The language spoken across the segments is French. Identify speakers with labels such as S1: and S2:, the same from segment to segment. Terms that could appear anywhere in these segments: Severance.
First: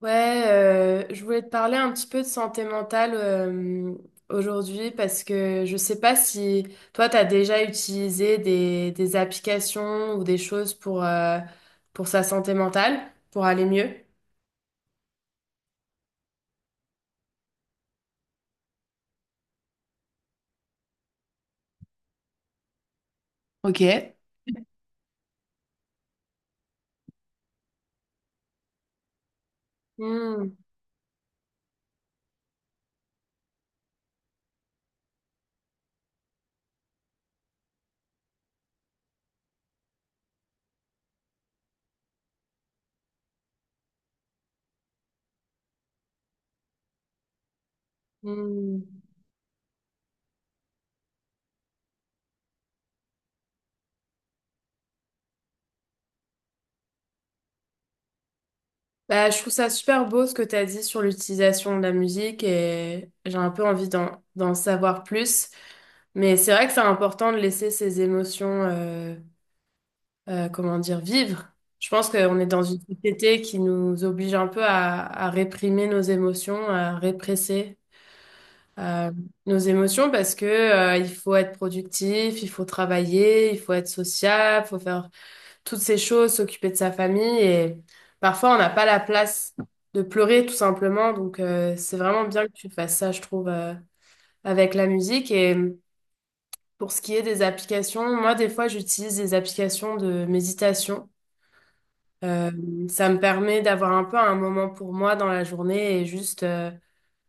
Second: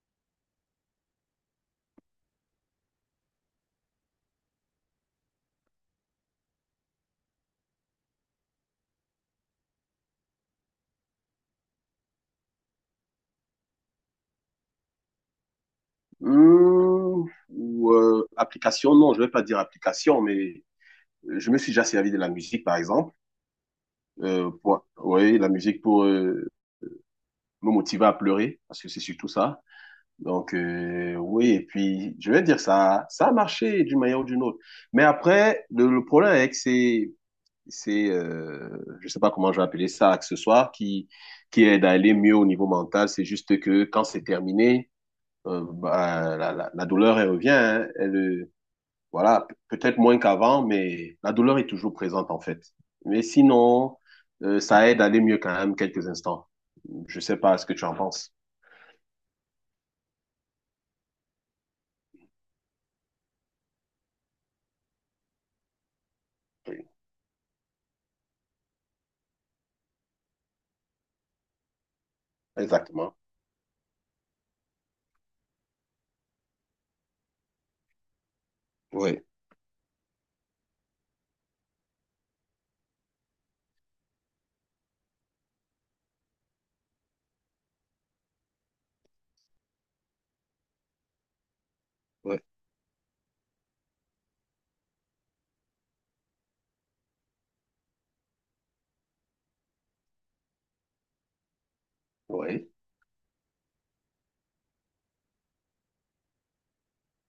S1: Ouais, je voulais te parler un petit peu de santé mentale aujourd'hui parce que je sais pas si toi, tu as déjà utilisé des applications ou des choses pour sa santé mentale, pour aller mieux.
S2: Mmh, ou application, non, je vais pas dire application, mais je me suis déjà servi de la musique, par exemple,
S1: Ok.
S2: pour, oui, la musique pour me motiver à pleurer, parce que c'est surtout ça. Donc,
S1: Hmm,
S2: euh, oui, et puis, je vais dire, ça a marché d'une manière ou d'une autre. Mais après, le problème avec ces, je sais pas comment je vais appeler ça, accessoires qui aident à aller mieux au niveau mental, c'est juste que quand c'est terminé, bah, la douleur, elle revient, hein, elle.
S1: hmm.
S2: Voilà, peut-être moins qu'avant, mais la douleur est toujours présente en fait. Mais sinon, ça aide à aller mieux quand même quelques instants. Je sais pas ce que tu en penses.
S1: Bah, je trouve ça super beau ce que tu as dit sur l'utilisation de la musique et j'ai un peu envie d'en savoir plus. Mais c'est vrai que c'est
S2: Oui,
S1: important de laisser ses émotions comment dire, vivre. Je pense qu'on est dans une
S2: exactement.
S1: société qui nous oblige un peu à réprimer nos émotions, à répresser euh,
S2: Oui,
S1: nos émotions parce que il faut être productif, il faut travailler, il faut être sociable, il faut faire toutes ces choses, s'occuper de sa famille et parfois on n'a pas la place de pleurer tout simplement. Donc c'est vraiment
S2: oui,
S1: bien que tu fasses ça, je trouve, avec la musique et pour ce qui est des applications, moi, des fois, j'utilise des applications de méditation.
S2: oui,
S1: Euh, ça me permet d'avoir un peu un moment pour moi dans la journée et juste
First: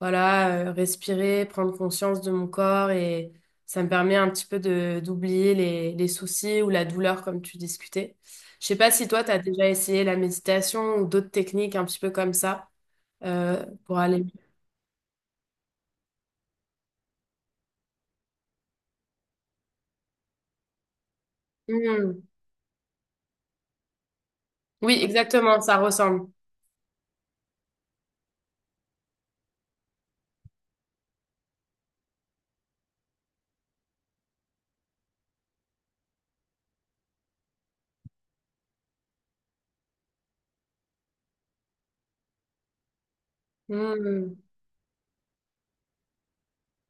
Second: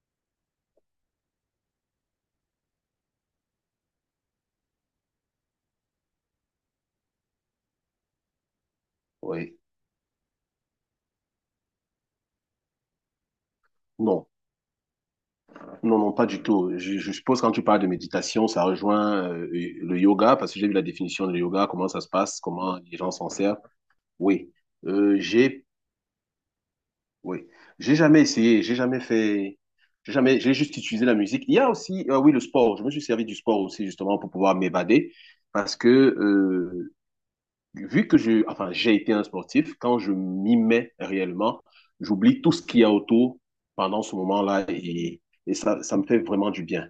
S1: voilà respirer, prendre conscience de mon corps et ça me permet un petit peu de d'oublier les soucis ou la douleur comme tu discutais. Je sais pas si toi tu as
S2: oui.
S1: déjà essayé la méditation ou d'autres techniques un petit peu comme ça pour aller.
S2: Non, non, non, pas du tout. Je suppose quand tu parles de méditation, ça rejoint le yoga parce que j'ai vu la définition de yoga, comment ça se
S1: Hmm.
S2: passe, comment les gens s'en servent. Oui.
S1: Oui,
S2: Euh,
S1: exactement,
S2: j'ai
S1: ça ressemble.
S2: oui, j'ai jamais essayé, j'ai jamais fait, j'ai jamais, j'ai juste utilisé la musique. Il y a aussi, oui, le sport. Je me suis servi du sport aussi justement pour pouvoir m'évader parce que vu que je, enfin, j'ai été un sportif, quand je m'y mets réellement, j'oublie tout ce qu'il y a autour pendant ce
S1: Hmm.
S2: moment-là et, ça me fait vraiment du bien.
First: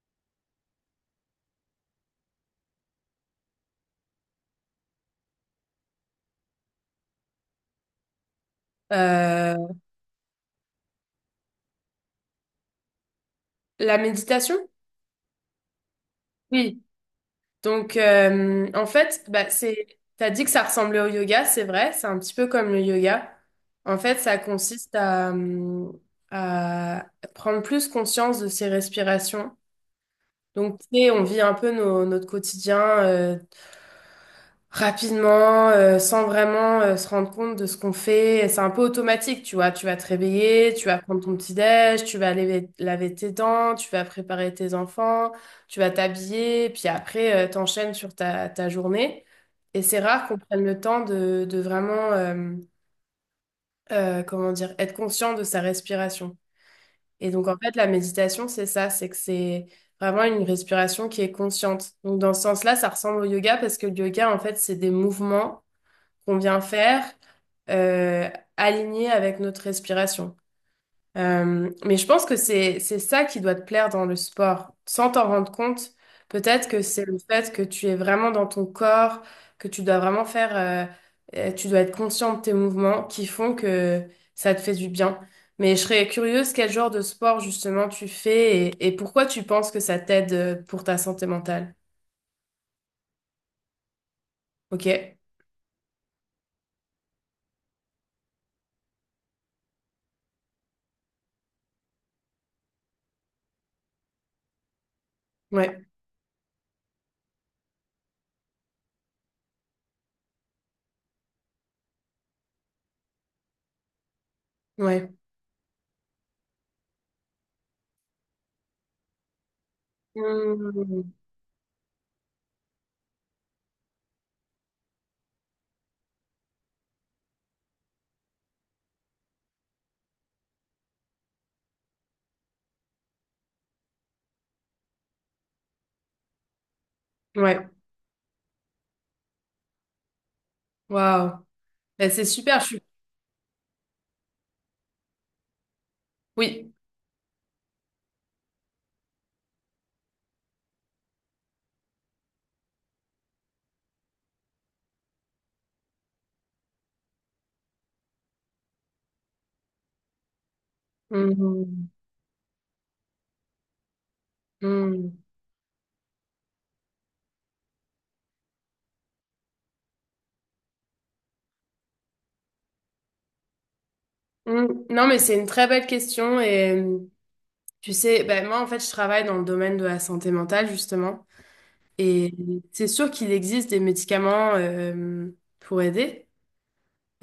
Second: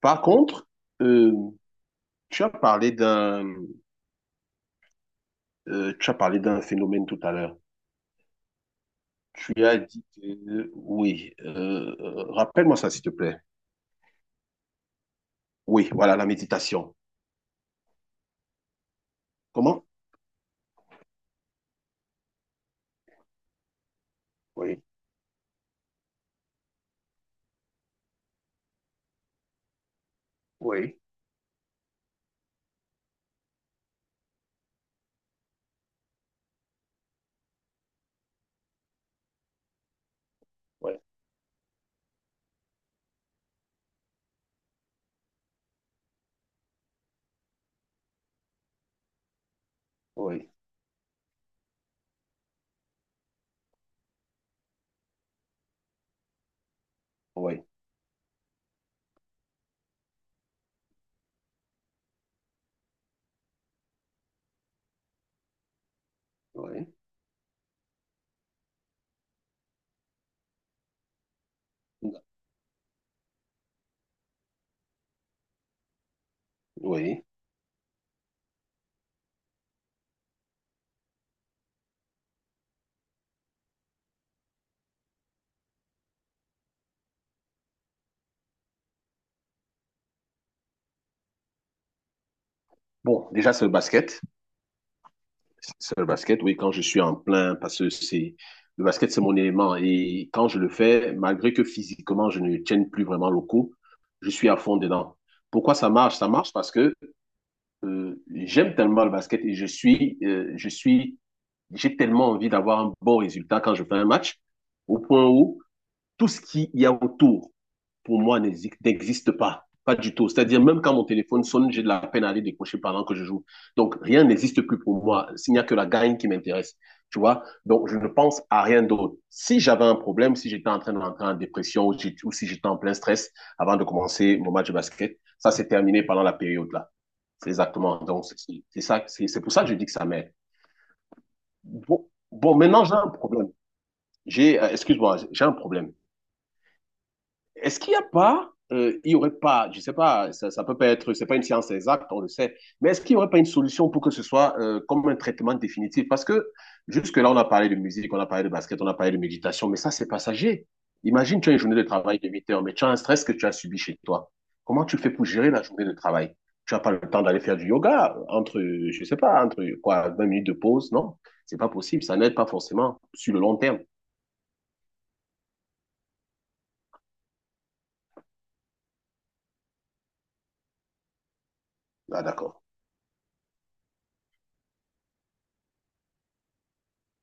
S2: Par contre, euh, tu as parlé d'un, tu as parlé d'un phénomène tout à l'heure. Tu
S1: Euh,
S2: as dit que, oui, rappelle-moi ça s'il te plaît.
S1: la méditation?
S2: Oui, voilà, la
S1: Oui.
S2: méditation.
S1: Donc, en fait,
S2: Comment?
S1: t'as dit que ça ressemblait au yoga, c'est vrai, c'est un petit peu comme le yoga. En fait, ça
S2: Oui,
S1: consiste à prendre plus conscience de ses respirations. Donc, tu
S2: oui.
S1: sais, on vit un peu notre quotidien, euh, rapidement, sans vraiment se rendre compte de ce qu'on fait. C'est un peu automatique, tu vois. Tu vas te réveiller, tu vas
S2: Oui,
S1: prendre ton petit-déj, tu vas laver tes dents, tu vas préparer tes enfants, tu vas t'habiller, puis après, t'enchaînes sur ta journée. Et c'est rare qu'on
S2: oui,
S1: prenne le temps de vraiment, comment dire, être conscient de sa respiration. Et donc, en
S2: oui,
S1: fait, la méditation, c'est que c'est vraiment une respiration qui est consciente. Donc, dans ce sens-là, ça ressemble au yoga parce que le yoga, en fait, c'est des mouvements qu'on vient
S2: oui.
S1: faire euh, aligné avec notre respiration. Mais je pense que c'est ça qui doit te plaire dans le sport. Sans t'en rendre compte, peut-être que c'est le
S2: Oui.
S1: fait que tu es vraiment dans ton corps, que tu dois vraiment faire, tu dois être conscient de tes mouvements qui font que ça te fait du bien. Mais je serais curieuse quel genre de sport justement tu fais et pourquoi tu penses que ça t'aide pour ta santé mentale.
S2: Bon, déjà, c'est le basket.
S1: Ok?
S2: C'est le basket, oui, quand je suis en plein, parce que c'est le basket, c'est mon élément. Et quand je le fais, malgré que physiquement, je ne tienne plus vraiment le coup, je suis à fond dedans. Pourquoi
S1: Ouais,
S2: ça marche? Ça marche parce que j'aime tellement le basket et je suis, j'ai tellement envie d'avoir un bon résultat quand je fais un match, au
S1: ouais.
S2: point où tout ce qu'il y a autour, pour moi, n'existe pas. Pas du tout. C'est-à-dire, même quand
S1: Mmh.
S2: mon téléphone sonne, j'ai de la peine à aller décrocher pendant que je joue. Donc, rien n'existe plus pour moi. Il n'y a que la gagne qui m'intéresse. Tu vois? Donc, je ne pense à rien d'autre. Si j'avais un problème, si j'étais en train d'entrer en dépression ou si j'étais en plein stress avant de commencer mon match de basket, ça, c'est terminé pendant la période-là. C'est
S1: Ouais,
S2: exactement. Donc, c'est ça, c'est pour ça que je dis que ça m'aide.
S1: waouh.
S2: Bon,
S1: Ben, c'est
S2: bon,
S1: super, je suis...
S2: maintenant, j'ai un problème. J'ai, excuse-moi, j'ai un problème.
S1: Oui.
S2: Est-ce qu'il n'y a pas, il y aurait pas, je sais pas, ça peut pas être, c'est pas une science exacte, on le sait, mais est-ce qu'il n'y aurait pas une solution pour que ce soit comme un traitement définitif? Parce que jusque-là, on a parlé de musique, on a parlé de basket, on a parlé de méditation, mais ça, c'est passager. Imagine, tu as une journée de
S1: Mhm.
S2: travail de 8 heures, mais tu as un stress que tu as subi chez toi. Comment tu fais
S1: Mhm.
S2: pour gérer la journée de travail? Tu n'as pas le temps d'aller faire du yoga entre, je sais pas, entre quoi, 20 minutes de pause, non? C'est pas possible, ça n'aide pas forcément sur le long terme.
S1: Mhm. Non, mais c'est une très belle question. Et tu sais, ben, moi, en fait, je travaille dans le domaine de la santé mentale, justement.
S2: Ah,
S1: Et
S2: d'accord.
S1: c'est sûr qu'il existe des médicaments pour aider.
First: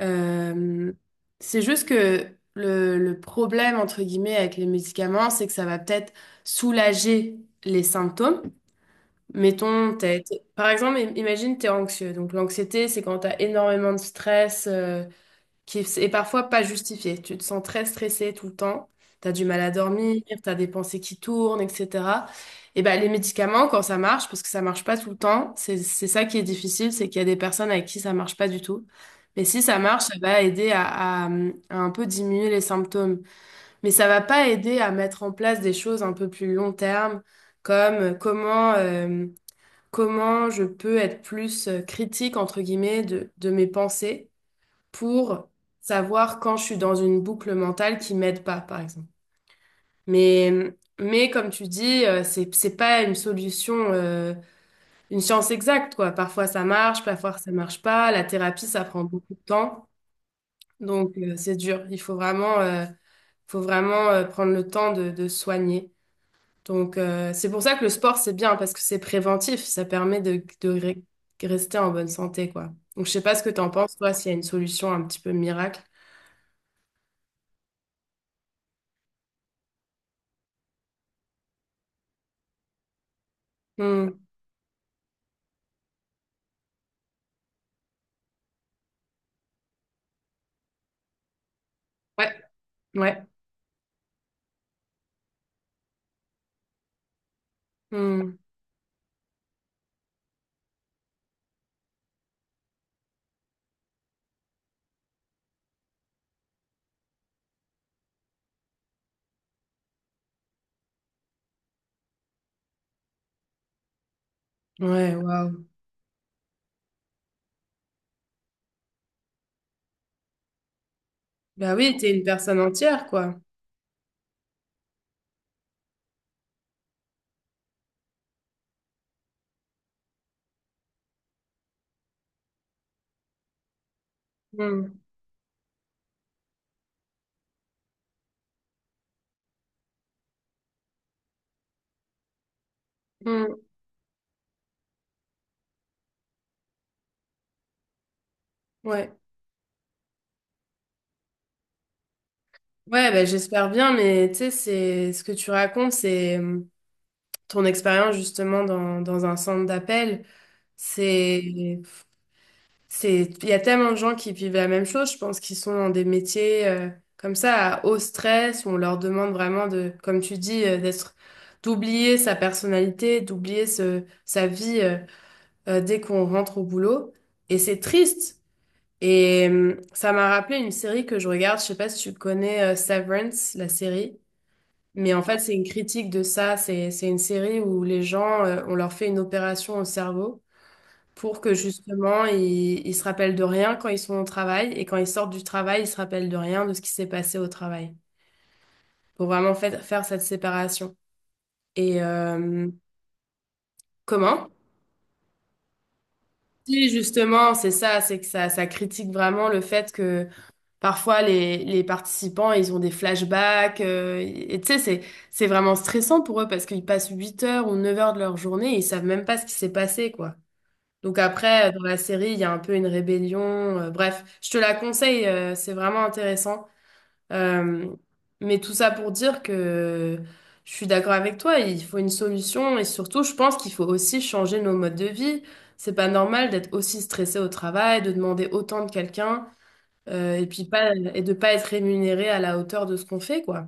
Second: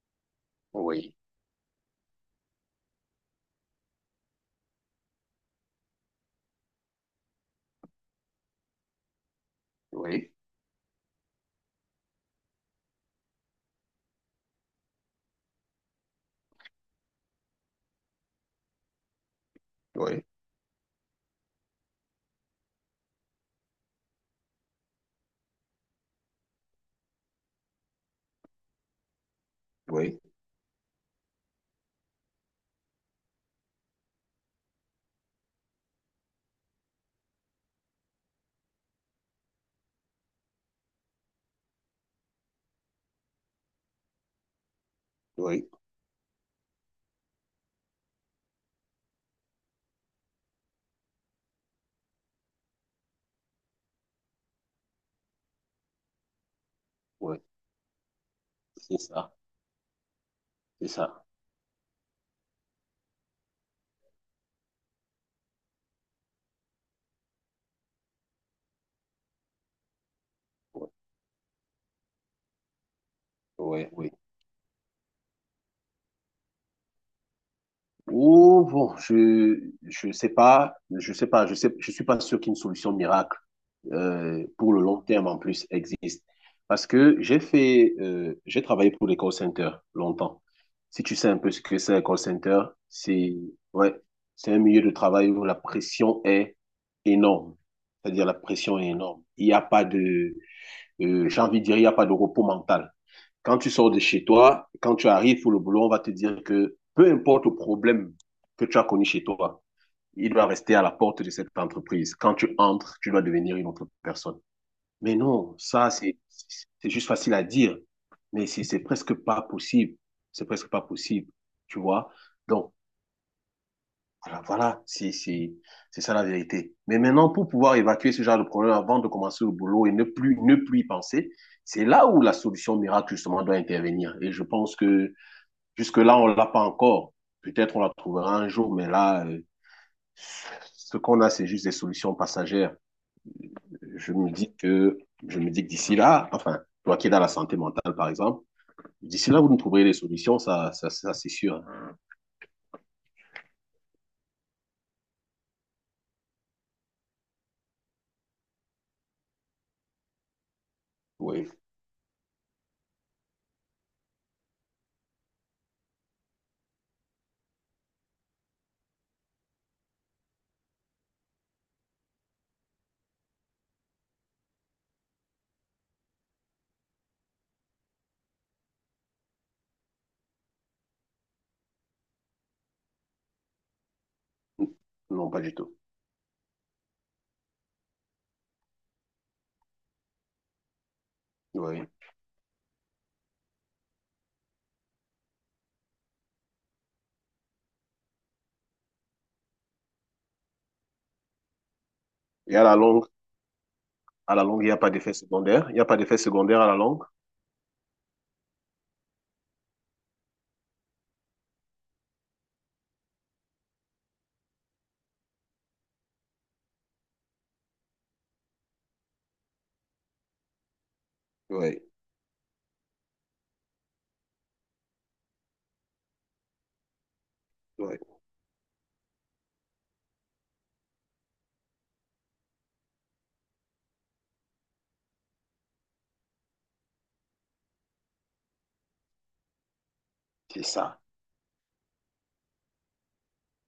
S1: Euh,
S2: Oui,
S1: c'est juste que le problème, entre guillemets, avec les médicaments, c'est que ça va peut-être soulager les symptômes. Mettons,
S2: oui,
S1: par exemple, imagine, tu es anxieux. Donc, l'anxiété, c'est quand tu as énormément de stress. Qui est parfois pas justifié. Tu te sens très stressé tout le temps, tu as du mal à dormir,
S2: oui,
S1: tu as des pensées qui tournent, etc. Et ben les médicaments, quand ça marche, parce que ça marche pas tout le temps, c'est ça qui est difficile, c'est qu'il y a des personnes avec qui ça marche pas du tout. Mais si ça marche, ça
S2: oui,
S1: va aider à un peu diminuer les symptômes. Mais ça va pas aider à mettre en place des choses un peu plus long terme, comme comment je peux être plus critique, entre guillemets, de mes pensées pour
S2: oui.
S1: savoir quand je suis dans une boucle mentale qui m'aide pas, par exemple. Mais comme tu dis, c'est pas une solution, une science exacte, quoi. Parfois
S2: Ouais,
S1: ça marche pas. La thérapie, ça
S2: c'est
S1: prend
S2: ça,
S1: beaucoup de temps.
S2: c'est
S1: Donc,
S2: ça.
S1: c'est dur. Faut vraiment prendre le temps de se soigner. Donc, c'est pour ça que le sport, c'est bien parce que c'est préventif. Ça permet de
S2: Ouais,
S1: rester en bonne santé, quoi. Donc, je sais pas ce que t'en
S2: ouais,
S1: penses,
S2: ouais.
S1: toi, s'il y a une solution un petit peu miracle.
S2: Oh, bon, je sais pas, je sais pas, je sais, je suis pas sûr qu'une solution miracle
S1: Hmm.
S2: pour le long terme en plus existe. Parce que j'ai travaillé pour les call centers longtemps. Si tu sais un peu ce que c'est un call
S1: Ouais.
S2: center,
S1: Ouais.
S2: c'est, ouais, c'est un milieu de travail où la pression est énorme. C'est-à-dire la
S1: Hmm.
S2: pression est énorme. Il n'y a pas de, j'ai envie de dire, il n'y a pas de repos mental. Quand tu sors de chez toi, quand tu arrives pour le boulot, on va te dire que peu importe le problème que tu as connu chez toi, il doit rester à la porte de cette entreprise. Quand tu entres, tu dois devenir une autre personne.
S1: Ouais,
S2: Mais non,
S1: waouh.
S2: ça, c'est juste facile à dire, mais c'est presque pas possible. C'est presque pas possible,
S1: Bah
S2: tu
S1: oui,
S2: vois.
S1: t'es une personne
S2: Donc,
S1: entière, quoi.
S2: voilà, c'est ça la vérité. Mais maintenant, pour pouvoir évacuer ce genre de problème avant de commencer le boulot et ne plus y penser, c'est là où la solution miracle, justement, doit intervenir. Et je pense
S1: Hmm.
S2: que jusque-là, on ne l'a pas encore. Peut-être on la trouvera un jour, mais ce qu'on a, c'est juste des solutions passagères.
S1: Hmm.
S2: Je me dis que, je me dis que d'ici là, enfin, toi qui es dans la santé mentale, par exemple,
S1: Ouais.
S2: d'ici là, vous nous trouverez des solutions, ça, c'est sûr. Hein.
S1: Ouais, bah, j'espère bien, mais tu sais, c'est ce que tu racontes, c'est ton expérience justement dans un centre d'appel.
S2: Oui.
S1: C'est, il y a tellement de gens qui vivent la même chose, je pense, qui sont dans des métiers comme ça, à haut stress, où on leur demande vraiment de, comme tu dis, d'oublier sa personnalité, d'oublier sa vie dès qu'on rentre au boulot. Et c'est triste. Et ça m'a rappelé une série que je regarde, je sais pas si tu connais Severance, la série, mais en
S2: Non,
S1: fait
S2: pas du
S1: c'est une
S2: tout.
S1: critique de ça, c'est une série où les gens, on leur fait une opération au cerveau pour que
S2: Oui.
S1: justement ils se rappellent de rien quand ils sont au travail et quand ils sortent du travail, ils se rappellent de rien de ce qui s'est passé au travail, pour vraiment faire cette séparation. Et
S2: Et à la
S1: comment?
S2: longue, il n'y a pas d'effet secondaire. Il n'y a pas d'effet secondaire à la
S1: Si
S2: longue.
S1: justement c'est ça, ça critique vraiment le fait que parfois, les participants, ils ont des flashbacks. Et tu sais, c'est vraiment stressant pour eux parce qu'ils passent 8 heures ou 9 heures de leur journée et ils savent même pas ce qui s'est passé, quoi. Donc après, dans
S2: Oui.
S1: la série, il y a un peu une rébellion. Bref, je te la conseille, c'est vraiment intéressant. Euh,
S2: Oui.
S1: mais tout ça pour dire que je suis d'accord avec toi, il faut une solution et surtout, je pense qu'il faut aussi changer nos modes de vie. C'est pas normal d'être aussi stressé au travail, de demander autant de quelqu'un. Et
S2: C'est
S1: puis pas
S2: ça.
S1: et de pas être rémunéré à la hauteur de ce qu'on fait, quoi.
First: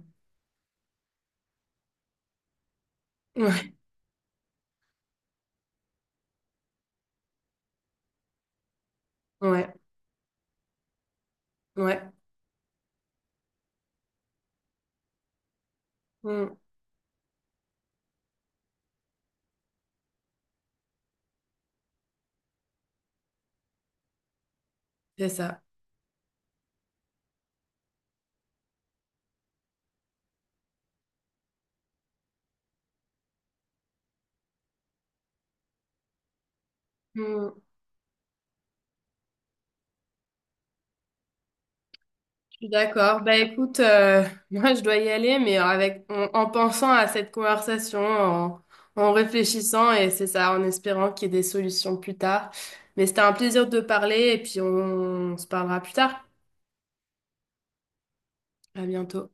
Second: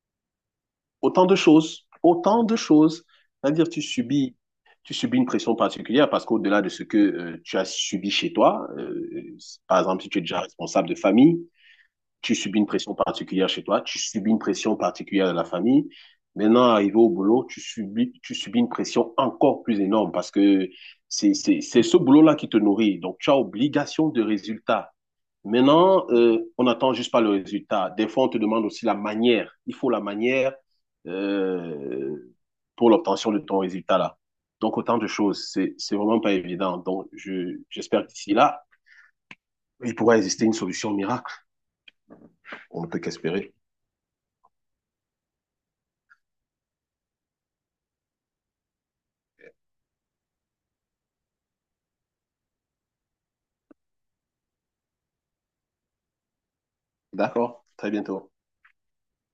S2: Autant de choses, autant de choses. C'est-à-dire,
S1: Ouais,
S2: tu subis une pression particulière parce qu'au-delà de ce que tu as subi chez toi,
S1: ouais,
S2: par exemple, si tu es déjà responsable de famille,
S1: ouais.
S2: tu subis une pression particulière chez toi, tu subis une pression particulière de la famille.
S1: Mm,
S2: Maintenant, arrivé au boulot, tu subis une pression encore plus énorme parce que c'est ce boulot-là qui te nourrit. Donc, tu as obligation de résultat.
S1: c'est ça.
S2: Maintenant, on n'attend juste pas le résultat. Des fois, on te demande aussi la manière. Il faut la manière euh, pour l'obtention de ton résultat là. Donc, autant de choses. C'est vraiment pas évident. Donc,
S1: Mm,
S2: j'espère qu'ici là, il pourra exister une solution miracle.
S1: je suis
S2: On ne peut
S1: d'accord. Bah
S2: qu'espérer.
S1: écoute, moi je dois y aller, mais avec en pensant à cette conversation, en réfléchissant, et c'est ça, en espérant qu'il y ait des solutions plus tard. Mais c'était un plaisir de parler, et puis on se parlera plus tard.
S2: D'accord. Très bientôt.
S1: À bientôt.